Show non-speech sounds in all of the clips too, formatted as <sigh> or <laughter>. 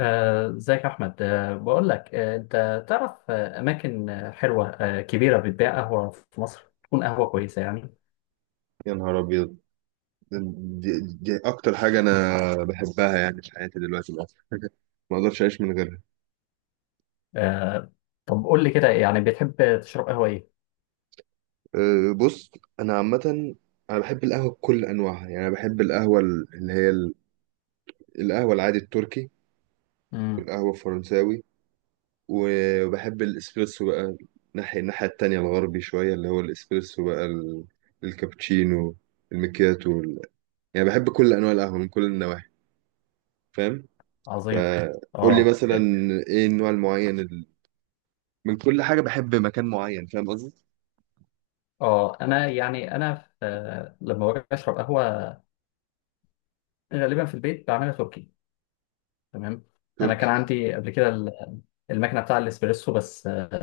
ازيك يا احمد، بقول لك، انت تعرف اماكن حلوه كبيره بتبيع قهوه في مصر تكون قهوه كويسه يعني. يا نهار ابيض. دي اكتر حاجه انا بحبها يعني في حياتي دلوقتي بقى. <laughs> ما اقدرش اعيش من غيرها. آه، طب قول لي كده، يعني بتحب تشرب قهوه ايه؟ بص، انا عامه انا بحب القهوه بكل انواعها، يعني انا بحب القهوه القهوه العادي التركي امم. والقهوه الفرنساوي، وبحب الاسبريسو بقى ناحية الناحيه التانية الغربي شويه، اللي هو الاسبريسو بقى الكابتشينو، المكياتو. يعني بحب كل انواع القهوه من كل النواحي، فاهم؟ عظيم. فقول لي اه، مثلا ايه النوع المعين، من كل حاجة بحب مكان معين، فاهم قصدي؟ اه. انا، يعني انا في لما باجي اشرب قهوه غالبا في البيت بعملها تركي. تمام. انا كان تركي. عندي قبل كده المكنه بتاع الاسبريسو، بس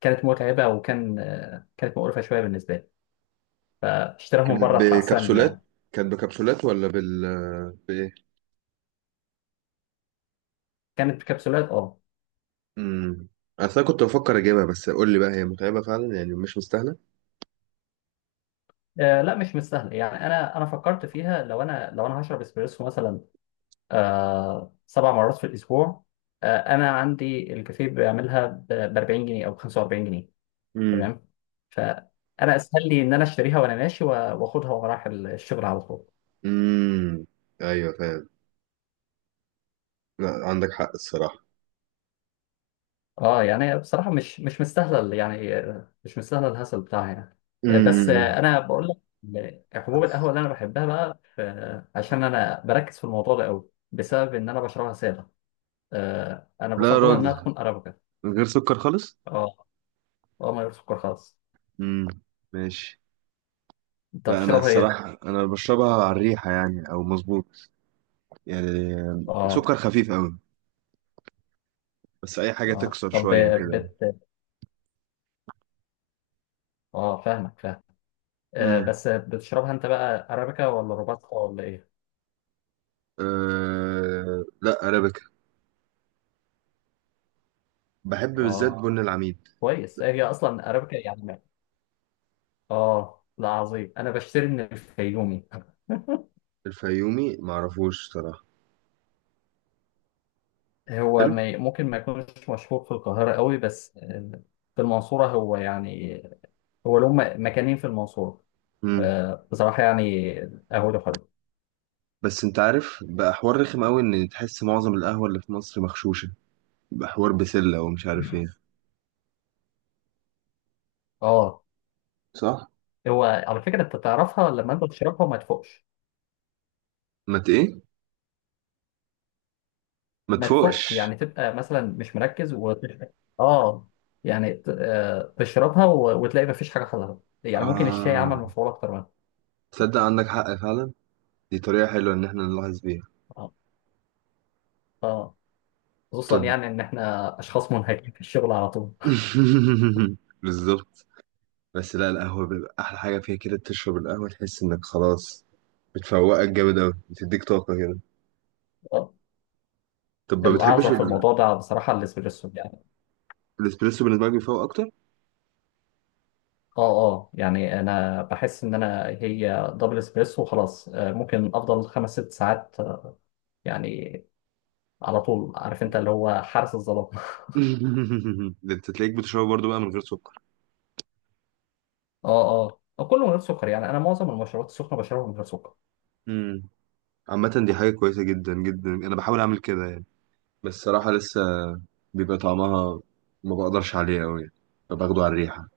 كانت متعبه، وكان آه، كانت مقرفه شويه بالنسبه لي، فاشتراها من كانت بره احسن لي بكبسولات؟ يعني. كانت بكبسولات ولا بال، بإيه؟ كانت بكبسولات، اه. امم. أصل أنا كنت بفكر أجيبها، بس قول لي بقى هي متعبة فعلا يعني مش مستاهلة؟ لا، مش مستاهله، يعني انا فكرت فيها، لو انا هشرب اسبريسو مثلا 7 مرات في الاسبوع. انا عندي الكافيه بيعملها ب 40 جنيه او ب 45 جنيه. امم. تمام. فانا اسهل لي ان انا اشتريها وانا ماشي واخدها وانا رايح الشغل على طول. امم. أيوه فاهم. لا عندك حق الصراحة. اه، يعني بصراحه مش مستاهله، مش مستاهله الهسل بتاعها يعني. بس امم. انا بقول لك، حبوب القهوه اللي انا بحبها بقى عشان انا بركز في الموضوع ده قوي بسبب ان انا بشربها ساده. انا لا يا بفضلها انها راجل، تكون ارابيكا. من غير سكر خالص؟ اه. اه، ما سكر خالص. امم. ماشي. انت لا أنا بتشربها ايه؟ الصراحة أنا بشربها على الريحة يعني، أو مظبوط يعني، اه، سكر خفيف أوي، بس أي حاجة اه. تكسر طب، شوية بت اه فاهمك، فاهم. كده. بس بتشربها انت بقى ارابيكا ولا روباستا ولا ايه؟ لا أرابيكا، بحب بالذات اه، بن اه العميد. كويس، هي اصلا ارابيكا يعني. اه، لا، عظيم. انا بشتري من الفيومي <laughs> الفيومي معرفوش صراحة. هو حلو. ما ي- ممكن ما يكونش مشهور في القاهرة قوي، بس في المنصورة هو، يعني هو له مكانين في المنصورة. مم. بصراحة يعني قهوته حلو. بس انت عارف بقى، حوار رخم قوي ان تحس معظم القهوة اللي في مصر مغشوشة، بقى حوار بسلة ومش عارف ايه. اه. صح. هو على فكرة انت تعرفها لما انت تشربها وما تفوقش. ما ت- ايه، ما ما تفوقش، تفوقش. يعني تبقى مثلا مش مركز وتشرب. اه، يعني تشربها وتلاقي ما فيش حاجة حصلت، يعني ممكن الشاي عمل اه، مفعول اكتر منها. تصدق عندك حق فعلا، دي طريقة حلوة ان احنا نلاحظ بيها. اه. اه. خصوصا طب يعني ان احنا اشخاص منهكين في الشغل على طول. <laughs> بالظبط. بس لا، القهوة بيبقى احلى حاجة فيها كده، تشرب القهوة تحس انك خلاص بتفوقك جامد قوي، بتديك طاقة كده. اه. طب ما بتحبش الاعظم في يعني الموضوع ده بصراحة الاسبريسو يعني. الاسبريسو بالنسبه لك بيفوق اكتر؟ <laughs> اه. اه، يعني انا بحس ان انا، هي دبل اسبريسو خلاص، ممكن افضل خمس ست ساعات، يعني على طول، عارف انت، اللي هو حارس الظلام. ده انت تلاقيك بتشربه برضه بقى من غير سكر. اه. اه، كله من غير سكر، يعني انا معظم المشروبات السخنه بشربها من غير سكر. امم. عامه دي حاجه كويسه جدا جدا، انا بحاول اعمل كده يعني، بس صراحه لسه بيبقى طعمها ما بقدرش عليه قوي يعني، فباخده على الريحه.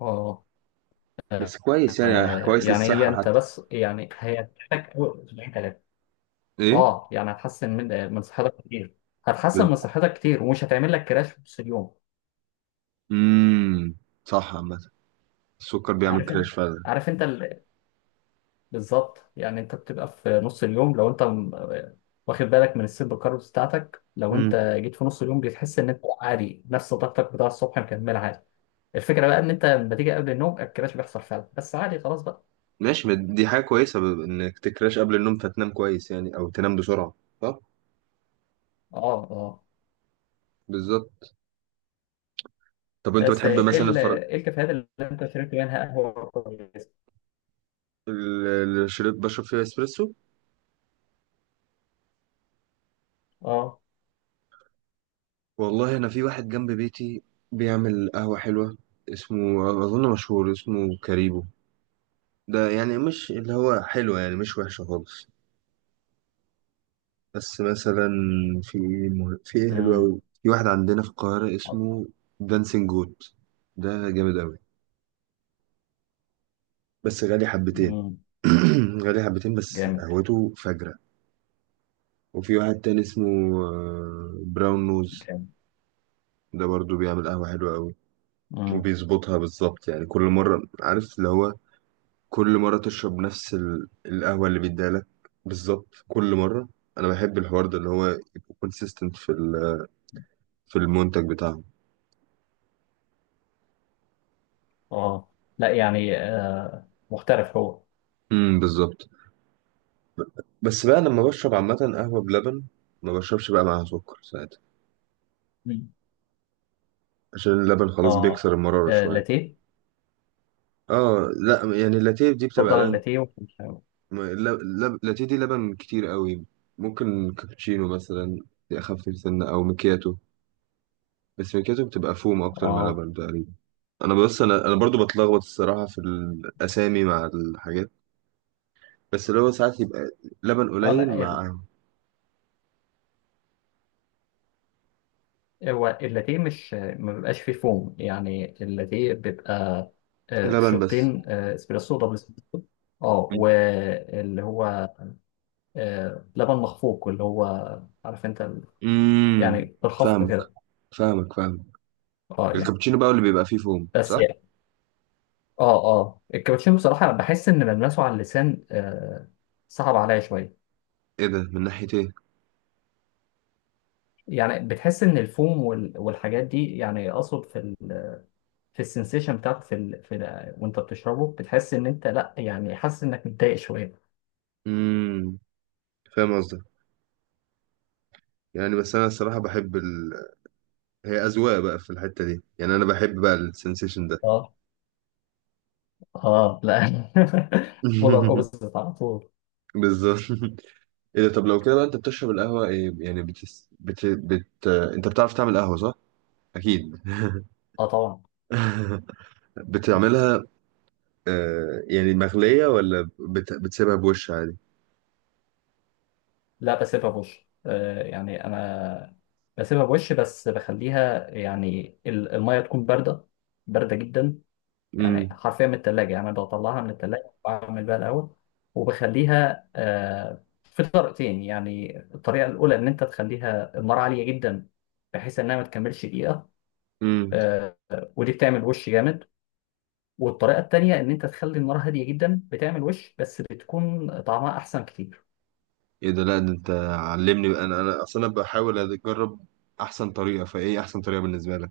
اه. بس كويس يعني، كويس يعني هي للصحه انت حتى. بس، يعني هي تحتاج أول اسبوعين ثلاثه. ايه. اه، يعني هتحسن من صحتك كتير، هتحسن من صحتك كتير ومش هتعمل لك كراش في نص اليوم. امم. صح. عامه السكر بيعمل عارف انت كراش فعلا. عارف انت بالظبط، يعني انت بتبقى في نص اليوم لو انت واخد بالك من السيرب كاربس بتاعتك، لو انت امم. جيت في نص اليوم بتحس ان انت عادي، نفس طاقتك بتاع الصبح مكمل عادي. الفكره بقى ان انت لما تيجي قبل النوم الكراش بيحصل فعلا، بس عادي خلاص بقى. ماشي، ما دي حاجه كويسه ب- انك تكراش قبل النوم فتنام كويس يعني، او تنام بسرعه. صح. اه، اه. بالظبط. طب انت بس بتحب مثلا الفراولة؟ إيه الكافيهات اللي انت شربت منها قهوة كويسة؟ الشريط بشرب فيه اسبريسو. اه. والله انا في واحد جنب بيتي بيعمل قهوة حلوة، اسمه اظن مشهور، اسمه كاريبو، ده يعني مش اللي هو حلوة، يعني مش وحشة خالص. بس مثلا في ايه في ايه حلوة أوي، امم. في واحد عندنا في القاهرة اسمه دانسينج جوت، ده جامد أوي بس غالي حبتين. امم. <clears throat> غالي حبتين بس جامد. قهوته فجرة. وفي واحد تاني اسمه براون نوز، جامد. ده برضو بيعمل قهوة حلوة أوي، امم. وبيظبطها بالظبط يعني كل مرة، عارف اللي هو كل مرة تشرب نفس القهوة اللي بيديها لك، بالظبط كل مرة. أنا بحب الحوار ده، اللي هو يبقى كونسيستنت في في المنتج بتاعهم. اه، لا يعني محترف هو. امم، بالظبط. بس بقى لما بشرب عامة قهوة بلبن، ما بشربش بقى معاها سكر ساعتها، مم. عشان اللبن اه، خلاص بيكسر المرارة شوية. لاتيه. اه لا، يعني اللاتيه دي بتبقى اتفضل، لبن، اللاتيه اللاتيه دي لبن كتير قوي. ممكن كابتشينو مثلا، دي أخف سنة، أو مكياتو، بس ميكاتو بتبقى فوم اكتر من اه، لبن تقريبا. انا بص، انا برضو بتلخبط الصراحه في الاسامي مع الحاجات، بس اللي هو ساعات يبقى لبن اه، قليل لا، مع هو اللاتيه مش ما بيبقاش فيه فوم، يعني اللاتيه بيبقى لبن بس. شوطين، آه، اسبريسو دبل اسبريسو. اه، واللي هو لبن مخفوق، اللي هو، عارف انت، امم. يعني بالخفق فاهمك كده. فاهمك فاهمك. اه يعني. الكابتشينو بقى اللي بيبقى فيه فوم، بس صح؟ يعني. اه، اه. الكابتشينو بصراحة بحس ان ملمسه على اللسان صعب عليا شوية. ايه ده، من ناحيه ايه؟ يعني بتحس ان الفوم والحاجات دي، يعني اقصد في السنسيشن بتاعته، وانت بتشربه بتحس ان انت، لا يعني حاسس انك متضايق شوية. امم، فاهم قصدك، يعني بس انا الصراحه بحب ال... هي اذواق بقى في الحته دي، يعني انا بحب بقى السنسيشن ده. اه. اه، لا <laughs> بولر <laughs> اوبزيت على طول. بالظبط. ايه ده، طب لو كده بقى انت بتشرب القهوة ايه يعني، بتس... بت... بت... انت بتعرف تعمل قهوة صح؟ اكيد. <laughs> اه طبعا. بتعملها، آه يعني، مغلية ولا بت... بتسيبها بوش عادي؟ لا، بسيبها بوش، يعني انا بسيبها بوش، بس بخليها، يعني المية تكون باردة، باردة جدا. يعني امم. حرفيا من التلاجة، يعني أنا بطلعها من التلاجة وبعمل بيها الأول، وبخليها في طريقتين. يعني الطريقة الأولى إن أنت تخليها النار عالية جدا بحيث إنها ما تكملش دقيقة، امم. آه، ودي بتعمل وش جامد. والطريقة التانية إن أنت تخلي النار هادية جدا بتعمل وش، بس بتكون طعمها أحسن كتير. ايه ده، لا ده انت علمني بقى. انا اصلا بحاول اجرب احسن طريقة، فايه احسن طريقة بالنسبة لك؟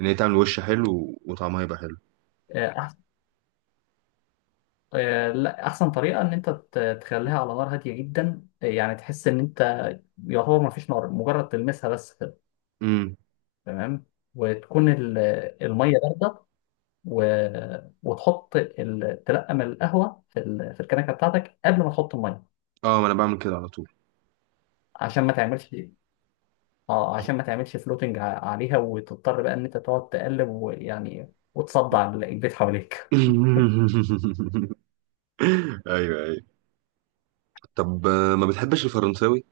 ان هي تعمل وش حلو و- وطعمها يبقى حلو. آه، أح- لا أحسن طريقة إن أنت تخليها على نار هادية جدا، يعني تحس إن أنت يعتبر ما فيش نار، مجرد تلمسها بس كده. امم. تمام. وتكون المية باردة، و... وتحط تلقم القهوه في في الكنكه بتاعتك قبل ما تحط الميه، اه ما انا بعمل كده على طول. عشان ما تعملش اه عشان ما تعملش فلوتنج عليها، وتضطر بقى ان انت تقعد تقلب، ويعني وتصدع البيت حواليك. <laughs> ايوه ايوه. طب ما بتحبش الفرنساوي؟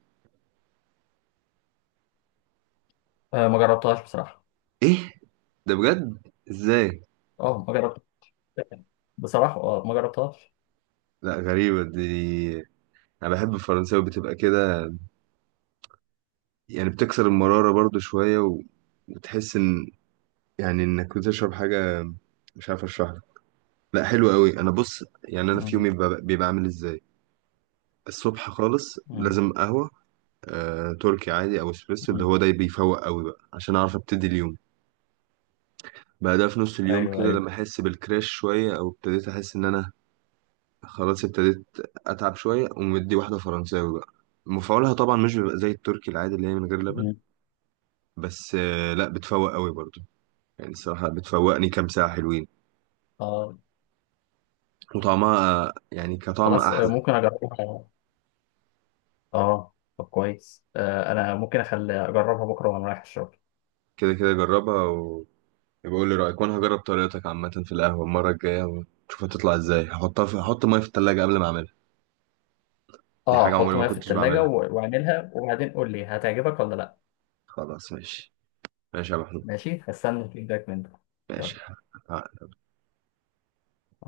ما جربتهاش بصراحه. ايه ده، بجد؟ ازاي؟ اه، ما جربت بصراحه، اه ما جربتهاش. لا غريبة دي، انا بحب الفرنساوي، بتبقى كده يعني، بتكسر المرارة برضو شوية، و... وتحس ان، يعني انك بتشرب حاجة، مش عارف اشرح لك. لا حلو قوي. انا بص يعني، انا في يومي مم. بيبقى بيبقى عامل ازاي، الصبح خالص مم. لازم قهوة، تركي عادي او اسبريسو، اللي مم. هو ده بيفوق قوي بقى عشان اعرف ابتدي اليوم. بعدها في نص اليوم ايوه، كده، لما ايوه. احس بالكراش شوية، او ابتديت احس ان انا خلاص ابتديت اتعب شويه، ومدي واحده فرنساوي بقى، مفعولها طبعا مش بيبقى زي التركي العادي اللي هي من غير لبن، مم. بس لا بتفوق قوي برضو، يعني الصراحه بتفوقني كام ساعه حلوين، اه. وطعمها يعني كطعم خلاص، احلى. ممكن اجربها. اه، طب كويس، انا ممكن اخلي اجربها بكره وانا رايح الشغل. كده كده جربها، وبقول لي رايك، وانا هجرب طريقتك عامه في القهوه المره الجايه، ونشوف هتطلع ازاي، هحطها في هحط ميه في التلاجة قبل ما اعملها. دي حاجه اه، عمري حطه ما معايا في كنتش التلاجة بعملها. واعملها وبعدين قول لي هتعجبك ولا لا. خلاص ماشي. ماشي يا محمود. ماشي، هستنى الفيدباك منك. يلا. ماشي.